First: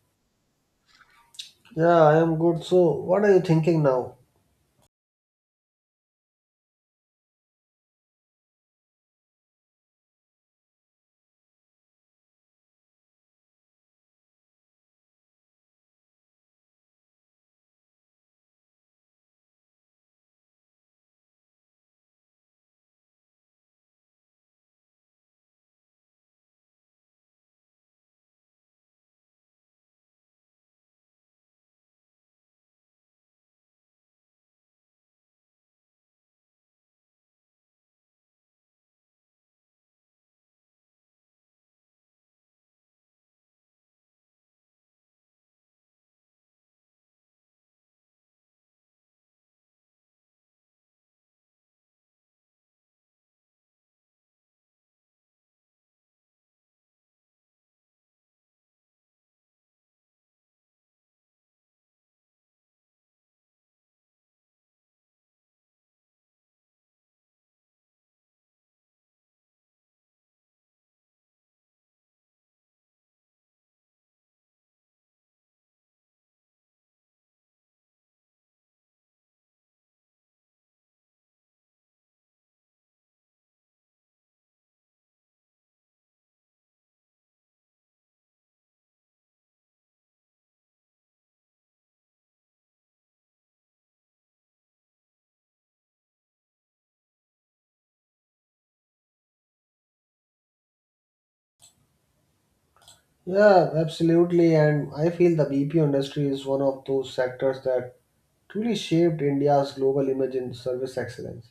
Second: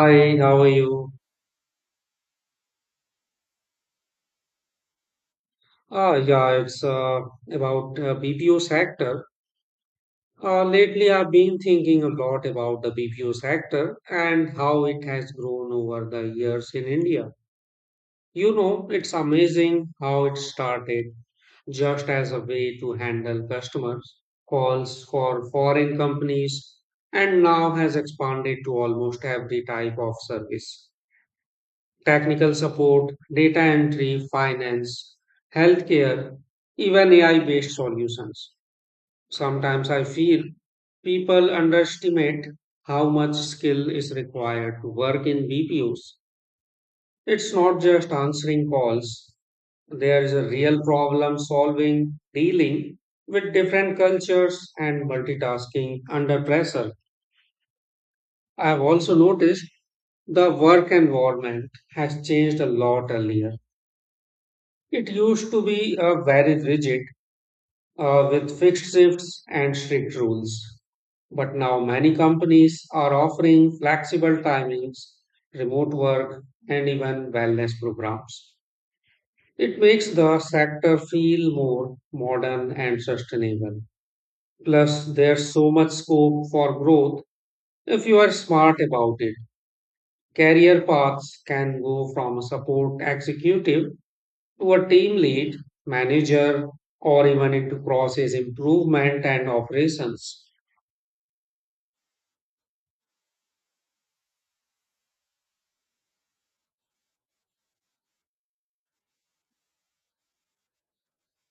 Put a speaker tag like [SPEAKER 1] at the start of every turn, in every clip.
[SPEAKER 1] Hi, how are you?
[SPEAKER 2] Yeah, I am good. So, what are you thinking now?
[SPEAKER 1] Yeah, it's About BPO sector. Lately, I've been thinking a lot about the BPO sector and how it has grown over the years in India. You know, it's amazing how it started just as a way to handle customers' calls for foreign companies and now has expanded to almost every type of service: technical support, data entry, finance, healthcare, even AI based solutions. Sometimes I feel people underestimate how much skill is required to work in BPOs. It's not just answering calls, there is a real problem solving, dealing with different cultures, and multitasking under pressure. I have also noticed the work environment has changed a lot earlier. It used to be very rigid with fixed shifts and strict rules. But now many companies are offering flexible timings, remote work, and even wellness programs. It makes the sector feel more modern and sustainable. Plus, there's so much scope for growth if you are smart about it. Career paths can go from a support executive to a team lead, manager, or even into process improvement and operations.
[SPEAKER 2] Yeah, absolutely. And I feel the BPO industry is one of those sectors that truly shaped India's global image in service excellence.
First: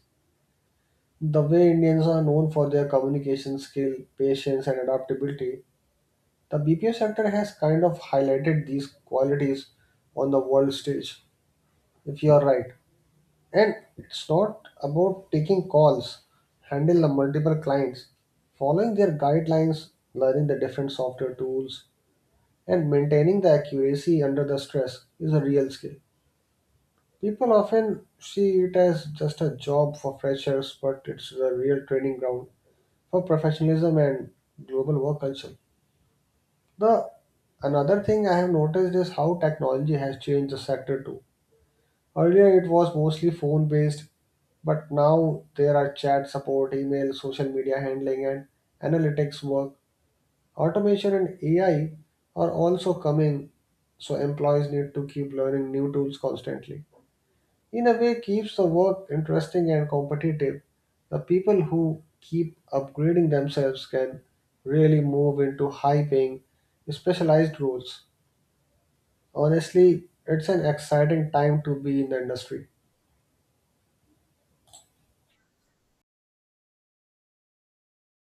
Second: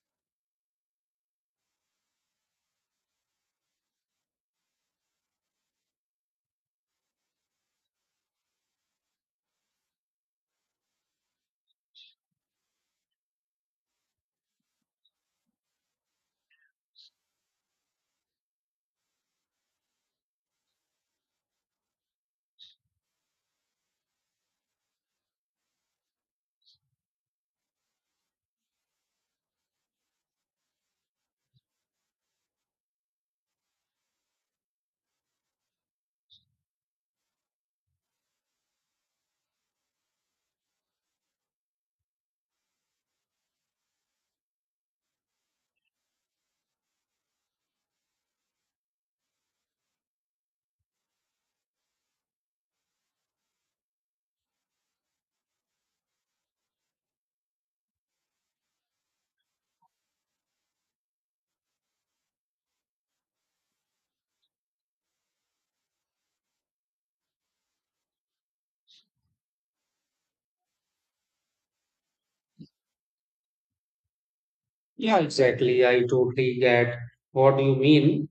[SPEAKER 2] The way Indians are known for their communication skill, patience, and adaptability, the BPO sector has kind of highlighted these qualities on the world stage, if you are right. And it's not about taking calls, handle the multiple clients, following their guidelines, learning the different software tools, and maintaining the accuracy under the stress is a real skill. People often see it as just a job for freshers, but it's a real training ground for professionalism and global work culture. The another thing I have noticed is how technology has changed the sector too. Earlier, it was mostly phone based. But now there are chat support, email, social media handling, and analytics work. Automation and AI are also coming, so employees need to keep learning new tools constantly. In a way, keeps the work interesting and competitive. The people who keep upgrading themselves can really move into high paying, specialized roles. Honestly, it's an exciting time to be in the industry.
[SPEAKER 1] Yeah, exactly. I totally get what you mean.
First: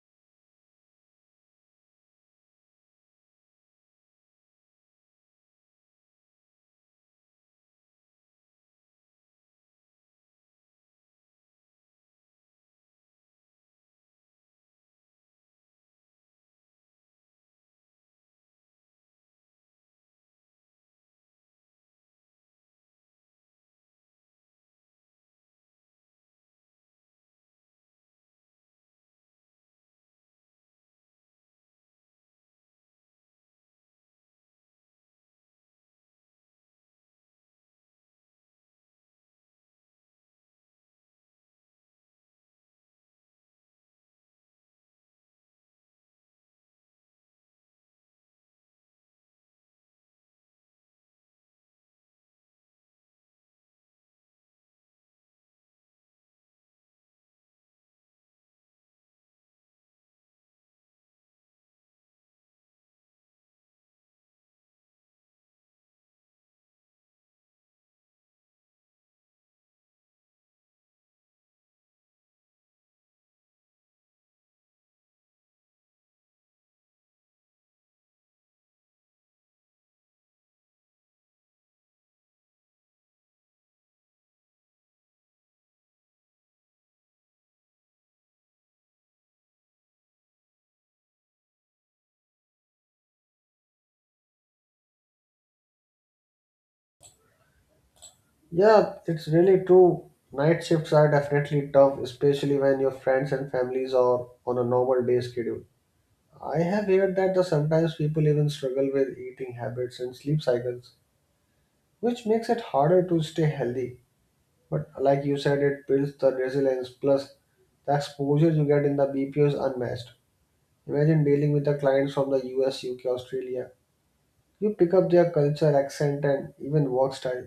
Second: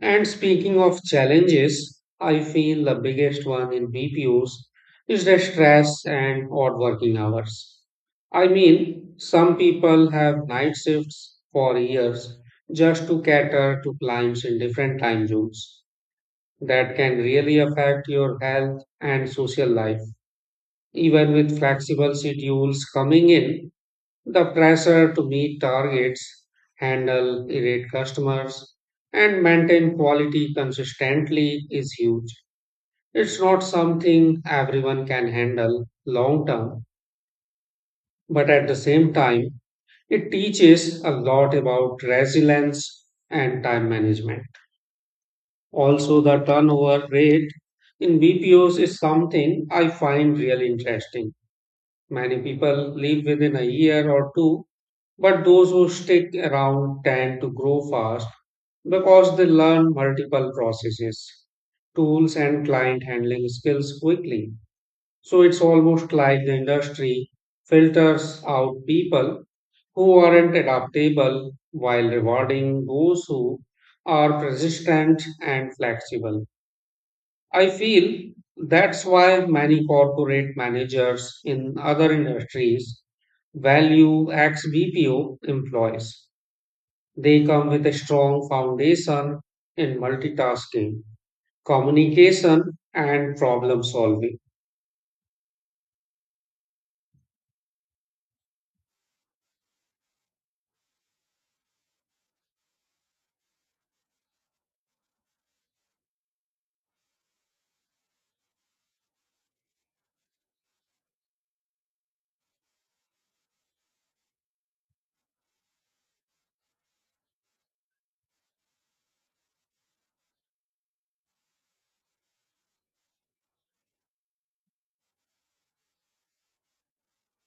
[SPEAKER 1] And speaking of challenges, I feel the biggest one in BPOs is the stress and odd working hours. I mean, some people have night shifts for years just to cater to clients in different time zones. That can really affect your health and social life. Even with flexible schedules coming in, the pressure to meet targets, handle irate customers, and maintain quality consistently is huge. It's not something everyone can handle long term, but at the same time, it teaches a lot about resilience and time management. Also, the turnover rate in BPOs is something I find really interesting. Many people leave within a year or two, but those who stick around tend to grow fast because they learn multiple processes, tools, and client handling skills quickly. So it's almost like the industry filters out people who aren't adaptable while rewarding those who are persistent and flexible. I feel that's why many corporate managers in other industries value ex BPO employees. They come with a strong foundation in multitasking, communication, and problem solving.
[SPEAKER 2] Yeah, it's really true. Night shifts are definitely tough, especially when your friends and families are on a normal day schedule. I have heard that the sometimes people even struggle with eating habits and sleep cycles, which makes it harder to stay healthy. But like you said, it builds the resilience plus the exposure you get in the BPO is unmatched. Imagine dealing with the clients from the US, UK, Australia. You pick up their culture, accent, and even work style.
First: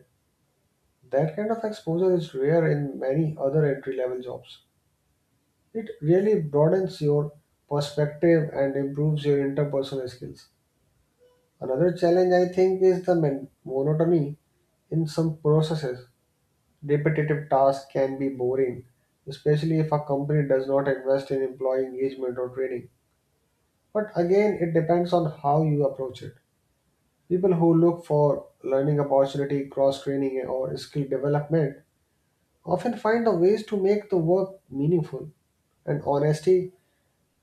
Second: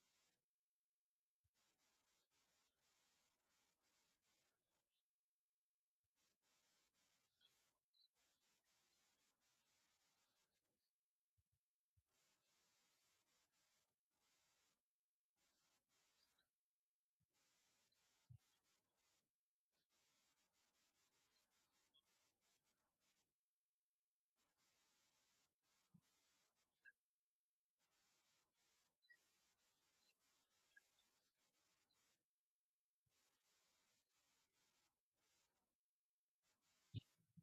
[SPEAKER 2] That kind of exposure is rare in many other entry level jobs. It really broadens your perspective and improves your interpersonal skills. Another challenge, I think, is the monotony in some processes. Repetitive tasks can be boring, especially if a company does not invest in employee engagement or training. But again, it depends on how you approach it. People who look for learning opportunity, cross training, or skill development often find the ways to make the work meaningful and honesty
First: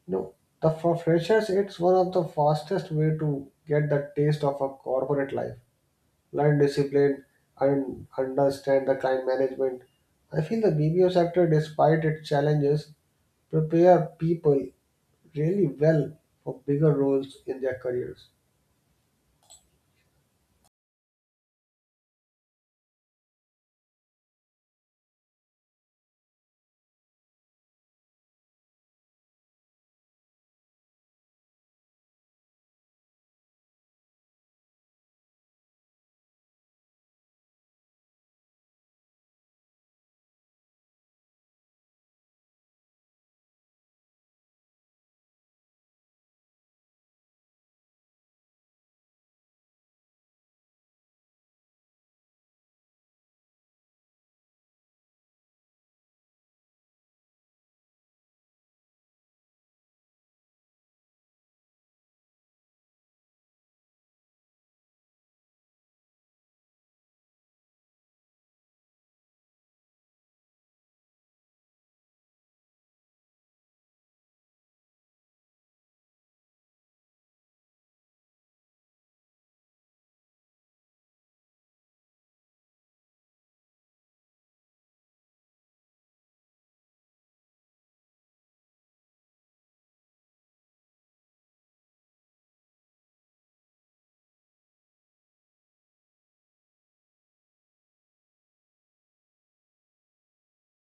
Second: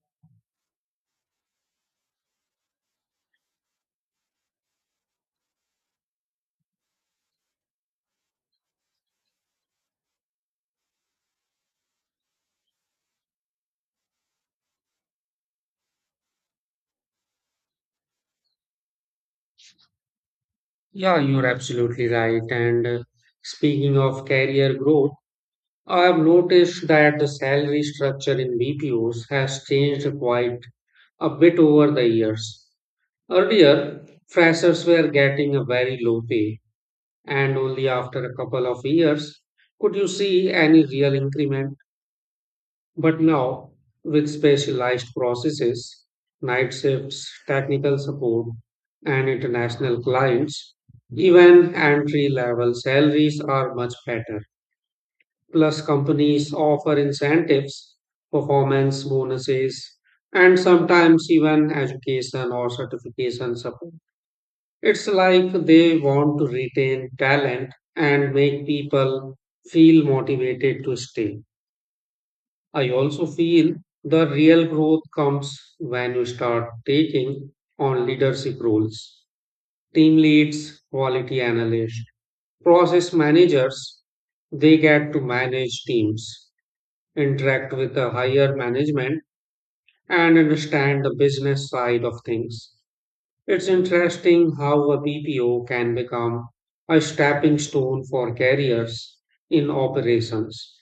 [SPEAKER 2] you know the for freshers it's one of the fastest way to get the taste of a corporate life, learn discipline, and understand the client management. I feel the bbo sector, despite its challenges, prepare people really well for bigger roles in their careers.
[SPEAKER 1] Yeah, you're absolutely right. And speaking of career growth, I have noticed that the salary structure in BPOs has changed quite a bit over the years. Earlier, freshers were getting a very low pay, and only after a couple of years could you see any real increment. But now, with specialized processes, night shifts, technical support, and international clients, even entry level salaries are much better. Plus, companies offer incentives, performance bonuses, and sometimes even education or certification support. It's like they want to retain talent and make people feel motivated to stay. I also feel the real growth comes when you start taking on leadership roles. Team leads, quality analysts, process managers, they get to manage teams, interact with the higher management, and understand the business side of things. It's interesting how a BPO can become a stepping stone for careers in operations,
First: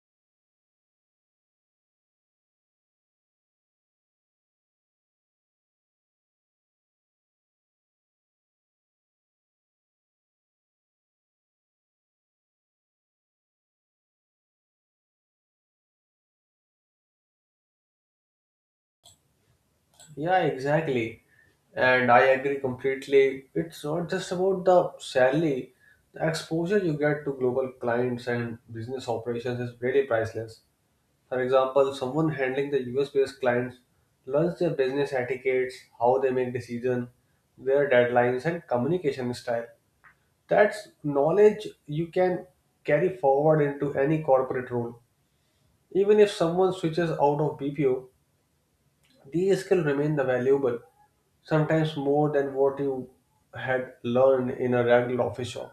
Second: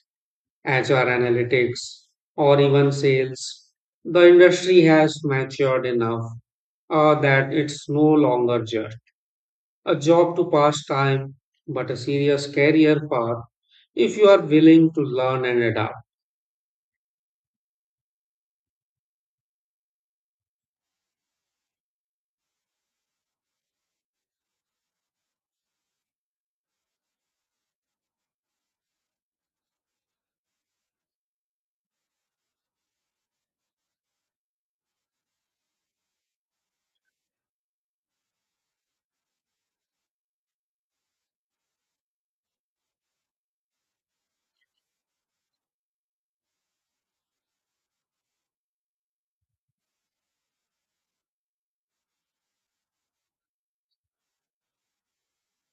[SPEAKER 1] HR analytics, or even sales. The industry has matured enough that it's no longer just a job to pass time, but a serious career path if you are willing to learn and adapt.
[SPEAKER 2] Yeah, exactly. And I agree completely. It's not just about the salary. The exposure you get to global clients and business operations is really priceless. For example, someone handling the US-based clients learns their business etiquettes, how they make decisions, their deadlines, and communication style. That's knowledge you can carry forward into any corporate role. Even if someone switches out of BPO, these skills remain the valuable sometimes more than what you had learned in a regular office job.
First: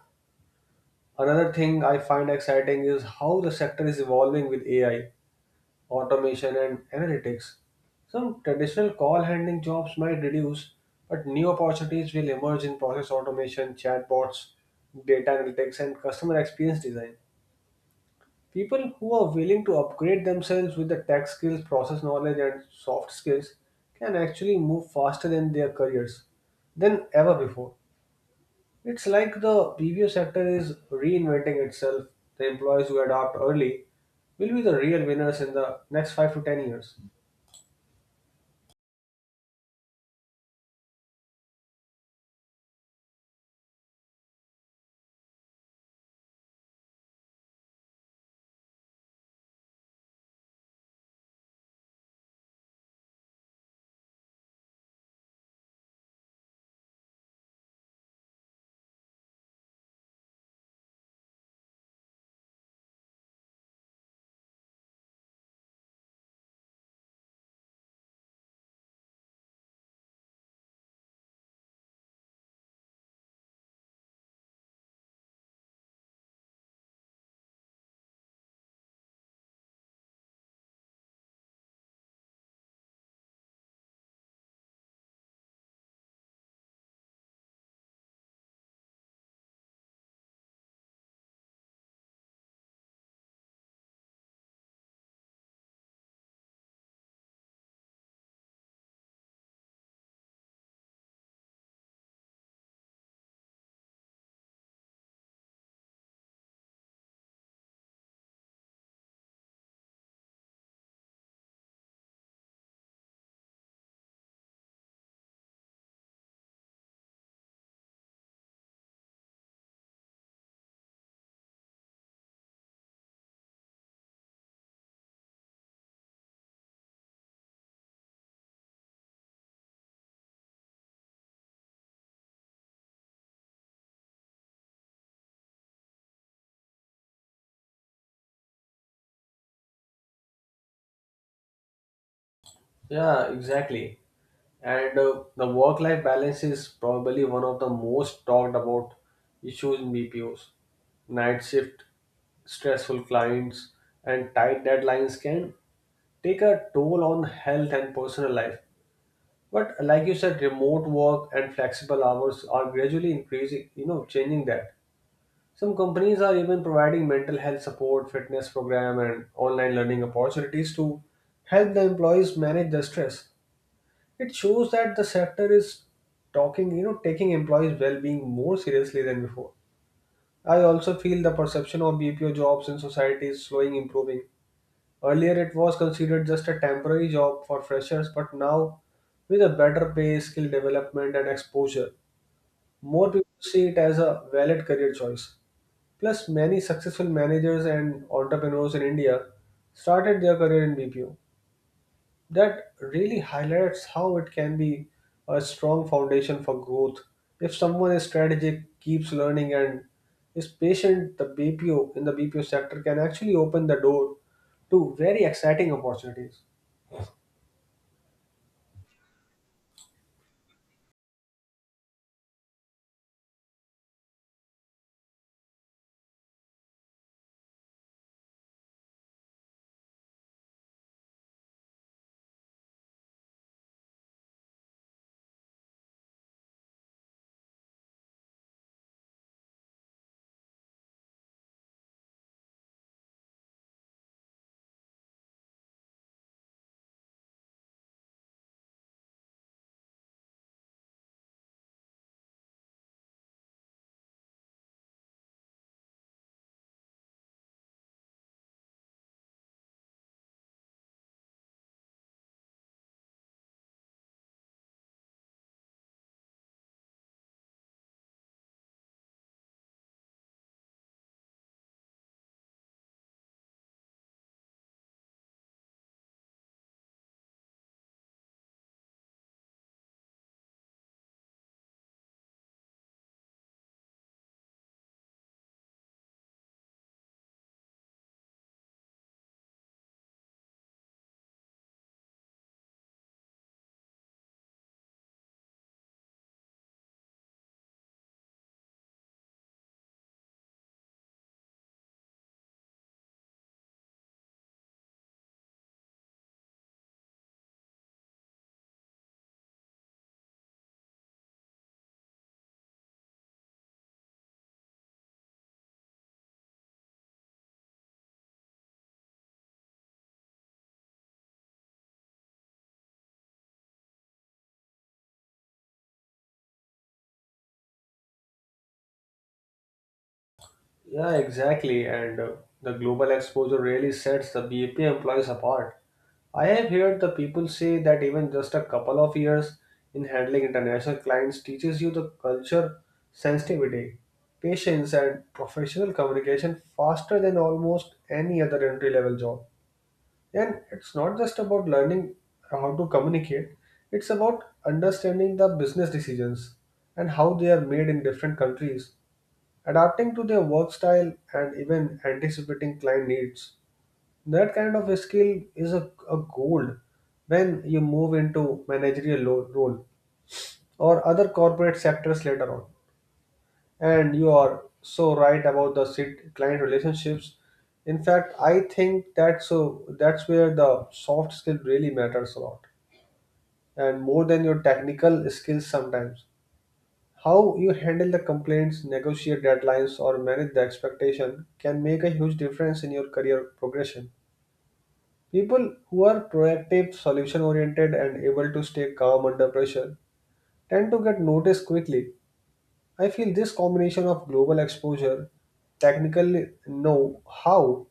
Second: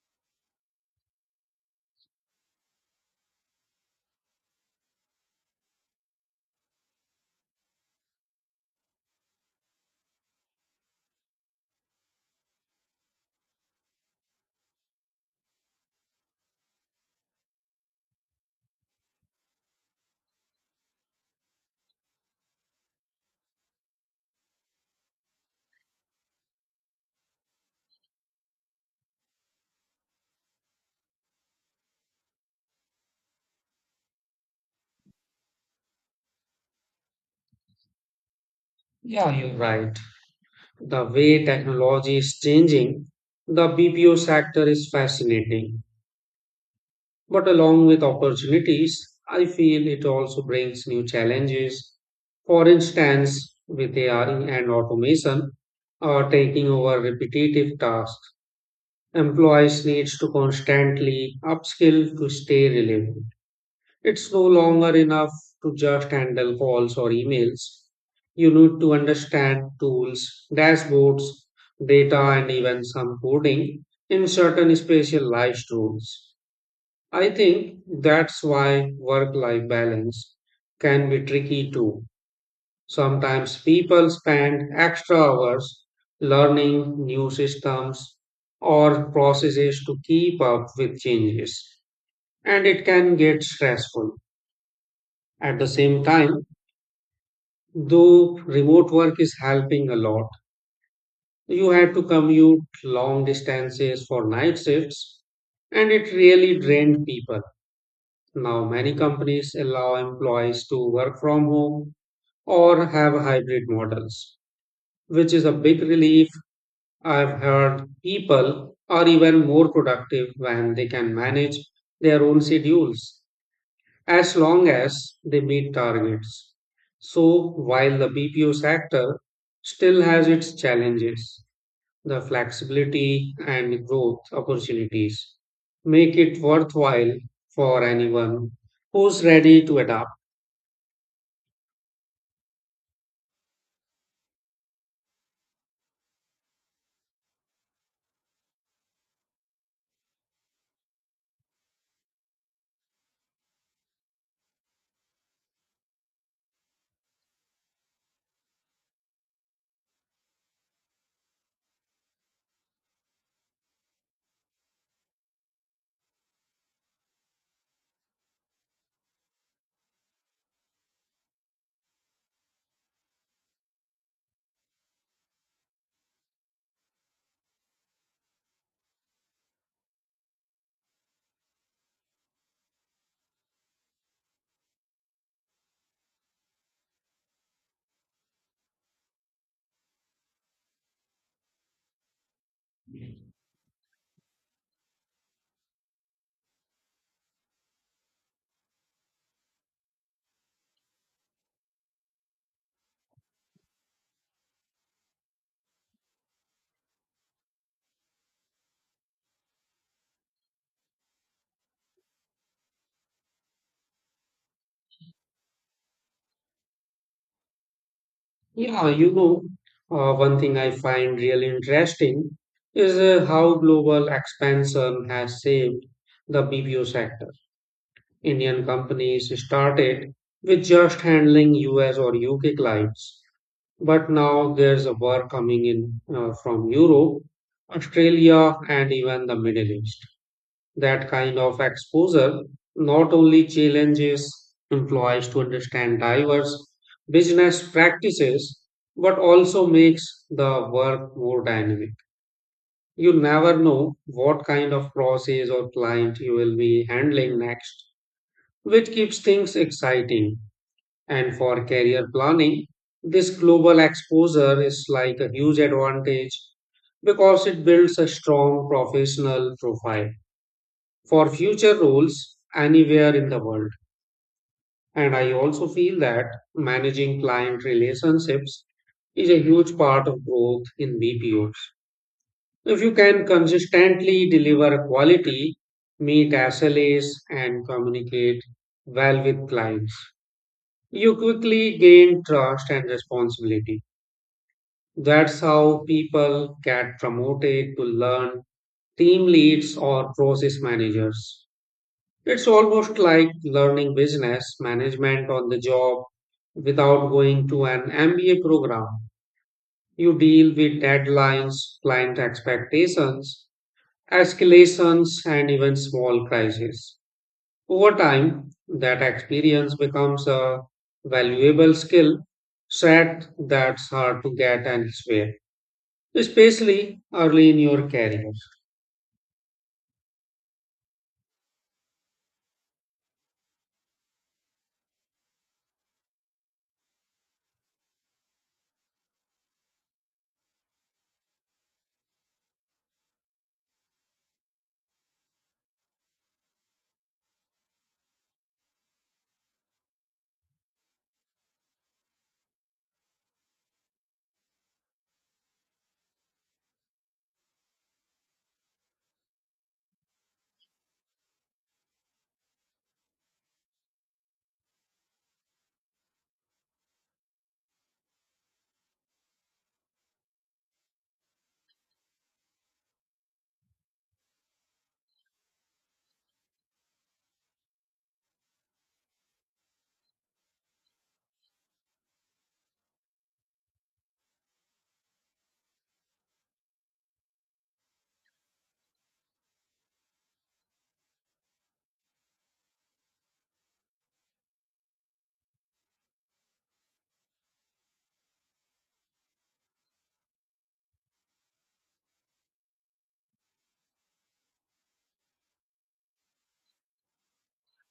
[SPEAKER 2] Another thing I find exciting is how the sector is evolving with AI, automation, and analytics. Some traditional call handling jobs might reduce, but new opportunities will emerge in process automation, chatbots, data analytics, and customer experience design. People who are willing to upgrade themselves with the tech skills, process knowledge, and soft skills can actually move faster in their careers than ever before. It's like the PVO sector is reinventing itself. The employees who adopt early will be the real winners in the next 5 to 10 years.
[SPEAKER 1] Yeah, you're right. The way technology is changing, the BPO sector is fascinating. But along with opportunities, I feel it also brings new challenges. For instance, with AI and automation are taking over repetitive tasks, employees needs to constantly upskill to stay relevant. It's no longer enough to just handle calls or emails. You need to understand tools, dashboards, data, and even some coding in certain specialized tools. I think that's why work life balance can be tricky too. Sometimes people spend extra hours learning new systems or processes to keep up with changes, and it can get stressful. At the same time, though remote work is helping a lot, you had to commute long distances for night shifts, and it really drained people. Now, many companies allow employees to work from home or have hybrid models, which is a big relief. I've heard people are even more productive when they can manage their own schedules as long as they meet targets. So, while the BPO sector still has its challenges, the flexibility and growth opportunities make it worthwhile for anyone who's ready to adapt.
[SPEAKER 2] Yeah, exactly. And the work life balance is probably one of the most talked about issues in BPOs. Night shift, stressful clients, and tight deadlines can take a toll on health and personal life. But like you said, remote work and flexible hours are gradually increasing, you know, changing that. Some companies are even providing mental health support, fitness program, and online learning opportunities to help the employees manage the stress. It shows that the sector is talking, you know, taking employees' well-being more seriously than before. I also feel the perception of BPO jobs in society is slowly improving. Earlier, it was considered just a temporary job for freshers, but now, with a better pay, skill development, and exposure, more people see it as a valid career choice. Plus, many successful managers and entrepreneurs in India started their career in BPO. That really highlights how it can be a strong foundation for growth. If someone is strategic, keeps learning, and is patient, the BPO in the BPO sector can actually open the door to very exciting opportunities.
[SPEAKER 1] Yeah, you know, one thing I find really interesting is how global expansion has saved the BPO sector. Indian companies started with just handling US or UK clients, but now there's a work coming in from Europe, Australia, and even the Middle East. That kind of exposure not only challenges employees to understand diverse business practices but also makes the work more dynamic. You never know what kind of process or client you will be handling next, which keeps things exciting. And for career planning, this global exposure is like a huge advantage because it builds a strong professional profile for future roles anywhere in the world. And I also feel that managing client relationships is a huge part of growth in BPOs. If you can consistently deliver quality, meet SLAs, and communicate well with clients, you quickly gain trust and responsibility. That's how people get promoted to learn team leads or process managers. It's almost like learning business management on the job without going to an MBA program. You deal with deadlines, client expectations, escalations, and even small crises. Over time, that experience becomes a valuable skill set that's hard to get elsewhere, especially early in your career.
[SPEAKER 2] Yeah, exactly. And the global exposure really sets the BAP employees apart. I have heard the people say that even just a couple of years in handling international clients teaches you the culture, sensitivity, patience, and professional communication faster than almost any other entry level job. And it's not just about learning how to communicate, it's about understanding the business decisions and how they are made in different countries, adapting to their work style, and even anticipating client needs. That kind of a skill is a gold when you move into managerial role or other corporate sectors later on. And you are so right about the sit client relationships. In fact, I think that's where the soft skill really matters a lot, and more than your technical skills sometimes. How you handle the complaints, negotiate deadlines, or manage the expectation can make a huge difference in your career progression. People who are proactive, solution oriented, and able to stay calm under pressure tend to get noticed quickly. I feel this combination of global exposure, technical know how,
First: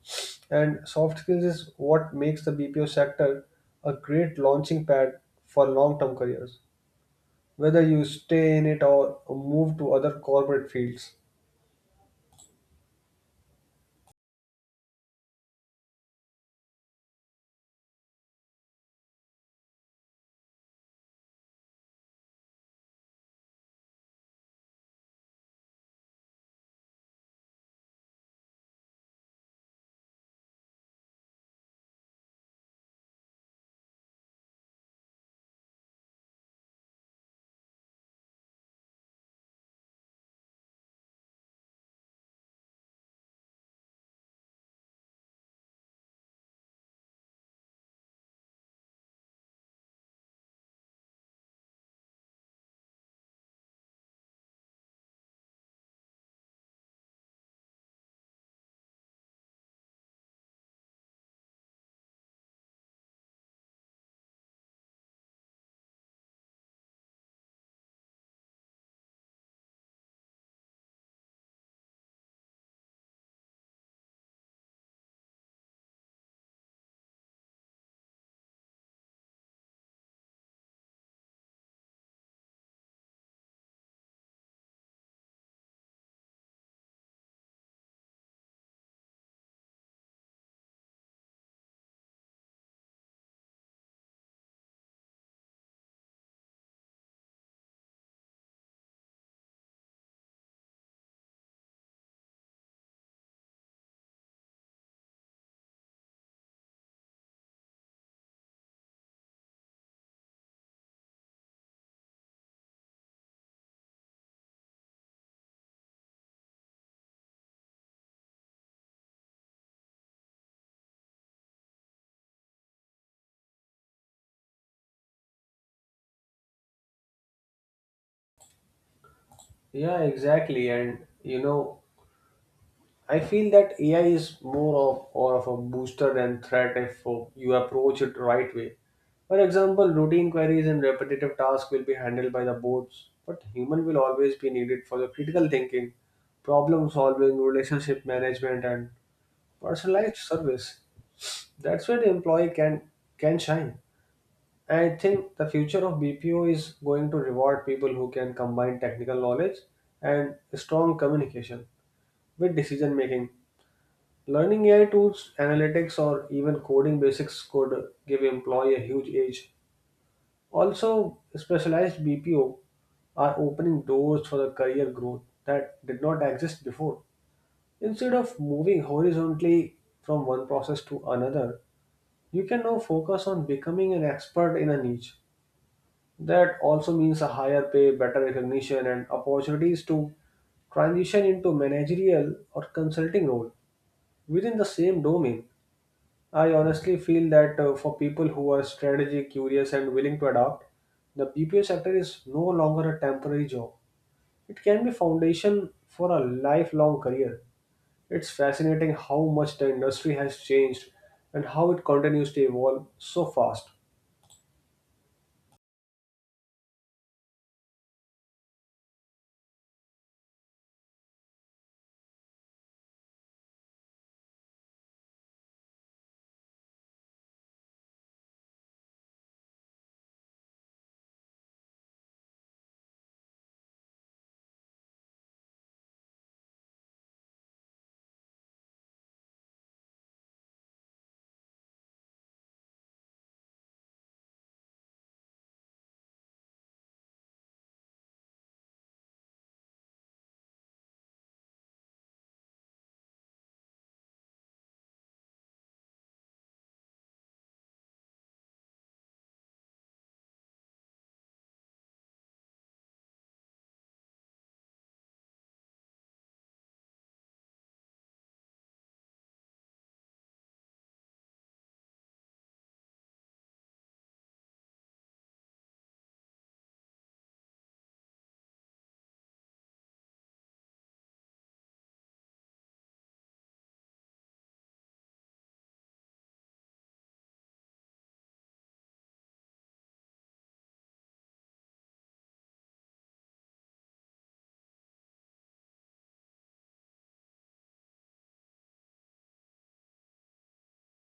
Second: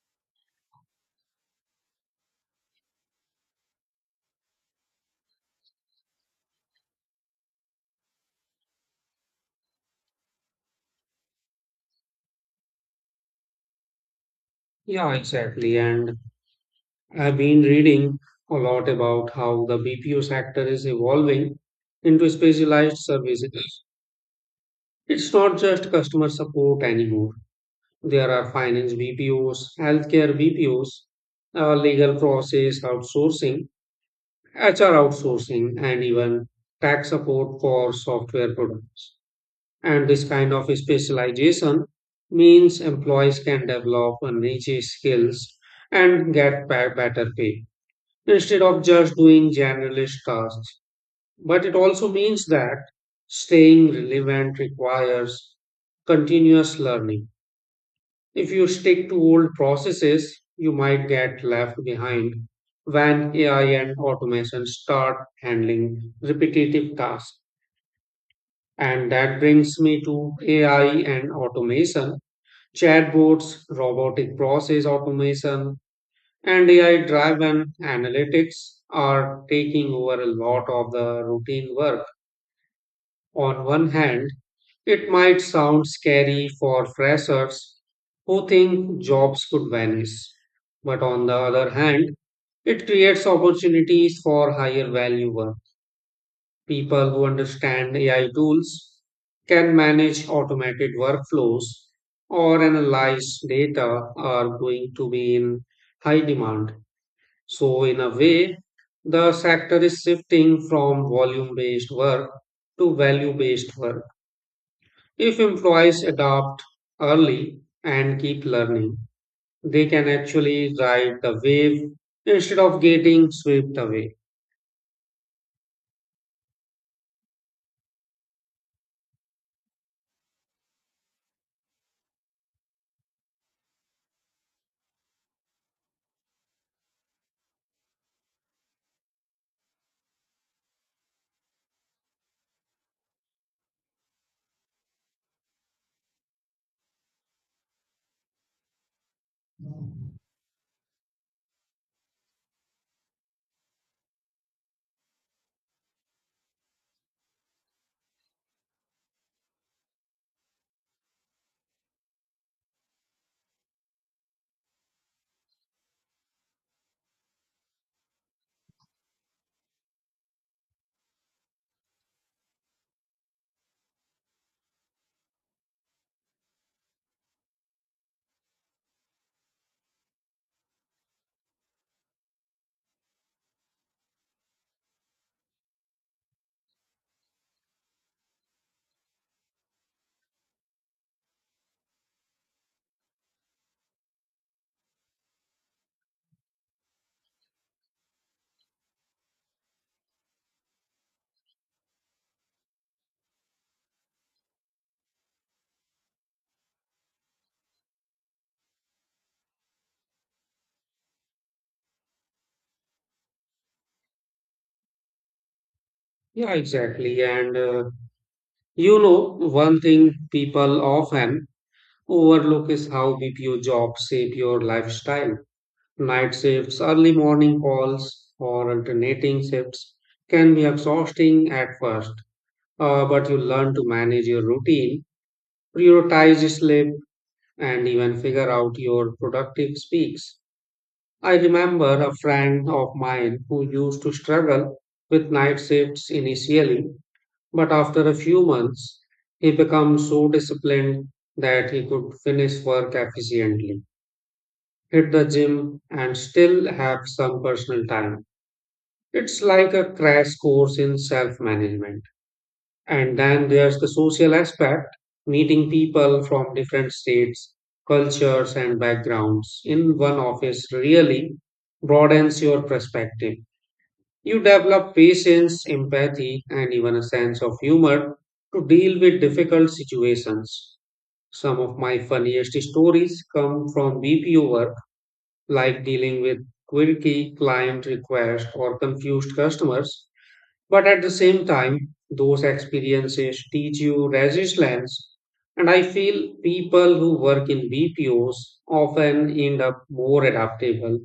[SPEAKER 2] and soft skills is what makes the BPO sector a great launching pad for long term careers, whether you stay in it or move to other corporate fields.
[SPEAKER 1] Yeah, exactly. And I've been reading a lot about how the BPO sector is evolving into specialized services. It's not just customer support anymore. There are finance BPOs, healthcare BPOs, legal process outsourcing, HR outsourcing, and even tax support for software products. And this kind of specialization means employees can develop a niche skills and get better pay, instead of just doing generalist tasks. But it also means that staying relevant requires continuous learning. If you stick to old processes, you might get left behind when AI and automation start handling repetitive tasks. And that brings me to AI and automation, chatbots, robotic process automation, and AI driven analytics are taking over a lot of the routine work. On one hand, it might sound scary for freshers who think jobs could vanish. But on the other hand, it creates opportunities for higher value work. People who understand AI tools can manage automated workflows or analyze data are going to be in high demand. So, in a way, the sector is shifting from volume based work to value based work. If employees adopt early and keep learning, they can actually ride the wave instead of getting swept away.
[SPEAKER 2] Yeah, exactly. And you know, I feel that AI is more of or of a booster than threat if you approach it right way. For example, routine queries and repetitive tasks will be handled by the bots, but human will always be needed for the critical thinking, problem solving, relationship management, and personalized service. That's where the employee can shine. I think the future of BPO is going to reward people who can combine technical knowledge and strong communication with decision making. Learning AI tools, analytics, or even coding basics could give employee a huge edge. Also, specialized BPO are opening doors for the career growth that did not exist before. Instead of moving horizontally from one process to another, you can now focus on becoming an expert in a niche. That also means a higher pay, better recognition, and opportunities to transition into managerial or consulting role within the same domain. I honestly feel that for people who are strategy curious and willing to adapt, the BPO sector is no longer a temporary job. It can be foundation for a lifelong career. It's fascinating how much the industry has changed and how it continues to evolve so fast.
[SPEAKER 1] Yeah, exactly. And you know, one thing people often overlook is how BPO jobs shape your lifestyle. Night shifts, early morning calls, or alternating shifts can be exhausting at first, but you learn to manage your routine, prioritize sleep, and even figure out your productive speaks. I remember a friend of mine who used to struggle with night shifts initially, but after a few months, he became so disciplined that he could finish work efficiently, hit the gym, and still have some personal time. It's like a crash course in self management. And then there's the social aspect, meeting people from different states, cultures, and backgrounds in one office really broadens your perspective. You develop patience, empathy, and even a sense of humor to deal with difficult situations. Some of my funniest stories come from BPO work, like dealing with quirky client requests or confused customers, but at the same time, those experiences teach you resilience. And I feel people who work in BPOs often end up more adaptable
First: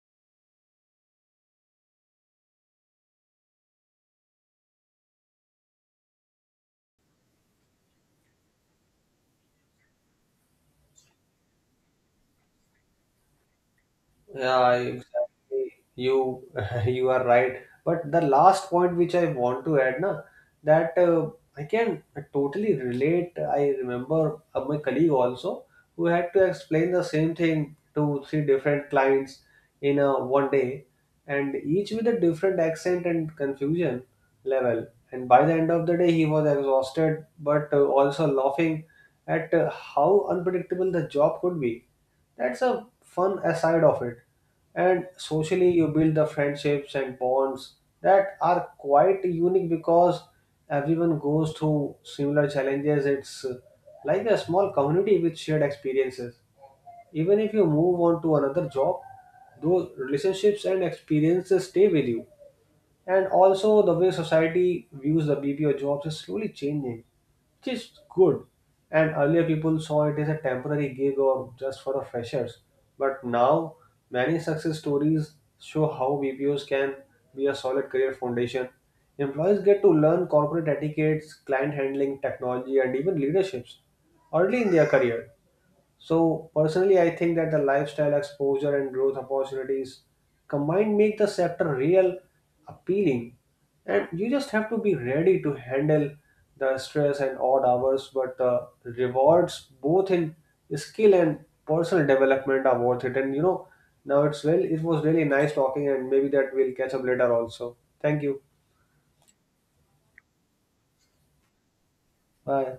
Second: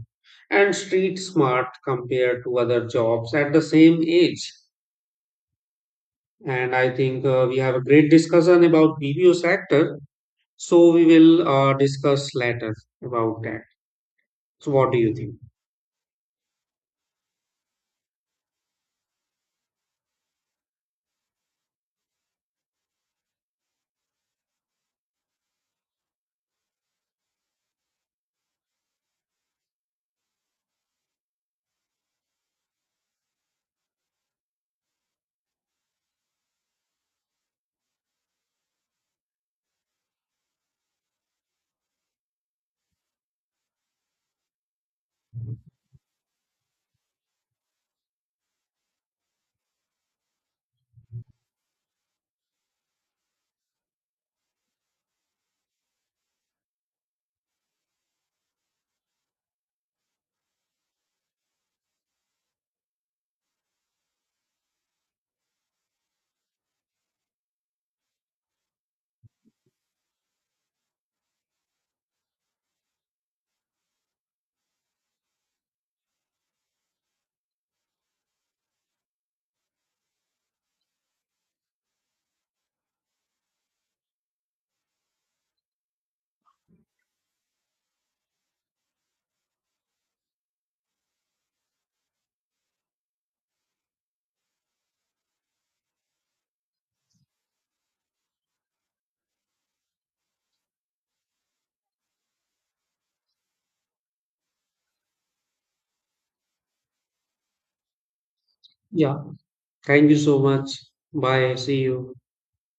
[SPEAKER 1] and street smart compared to other jobs at the same age. And I think we have a great discussion about BPO sector. So we will discuss later about that.
[SPEAKER 2] Yeah,
[SPEAKER 1] So what do you think?
[SPEAKER 2] exactly. You you are right. But the last point which I want to add, na, that I can totally relate. I remember my colleague also who had to explain the same thing to three different clients in a one day, and each with a different accent and confusion level. And by the end of the day, he was exhausted, but also laughing at how unpredictable the job could be. That's a fun aside of it. And socially, you build the friendships and bonds that are quite unique because everyone goes through similar challenges. It's like a small community with shared experiences. Even if you move on to another job, those relationships and experiences stay with you. And also, the way society views the BPO jobs is slowly changing, which is good. And earlier, people saw it as a temporary gig or just for the freshers. But now, many success stories show how BPOs can be a solid career foundation. Employees get to learn corporate etiquettes, client handling, technology, and even leaderships early in their career. So personally, I think that the lifestyle exposure and growth opportunities combined make the sector real appealing. And you just have to be ready to handle the stress and odd hours, but the rewards both in skill and personal development are worth it. And you know, now it was really nice talking, and maybe that we'll catch up later also. Thank you.
[SPEAKER 1] Yeah. Thank you so much. Bye. See you.
[SPEAKER 2] Bye.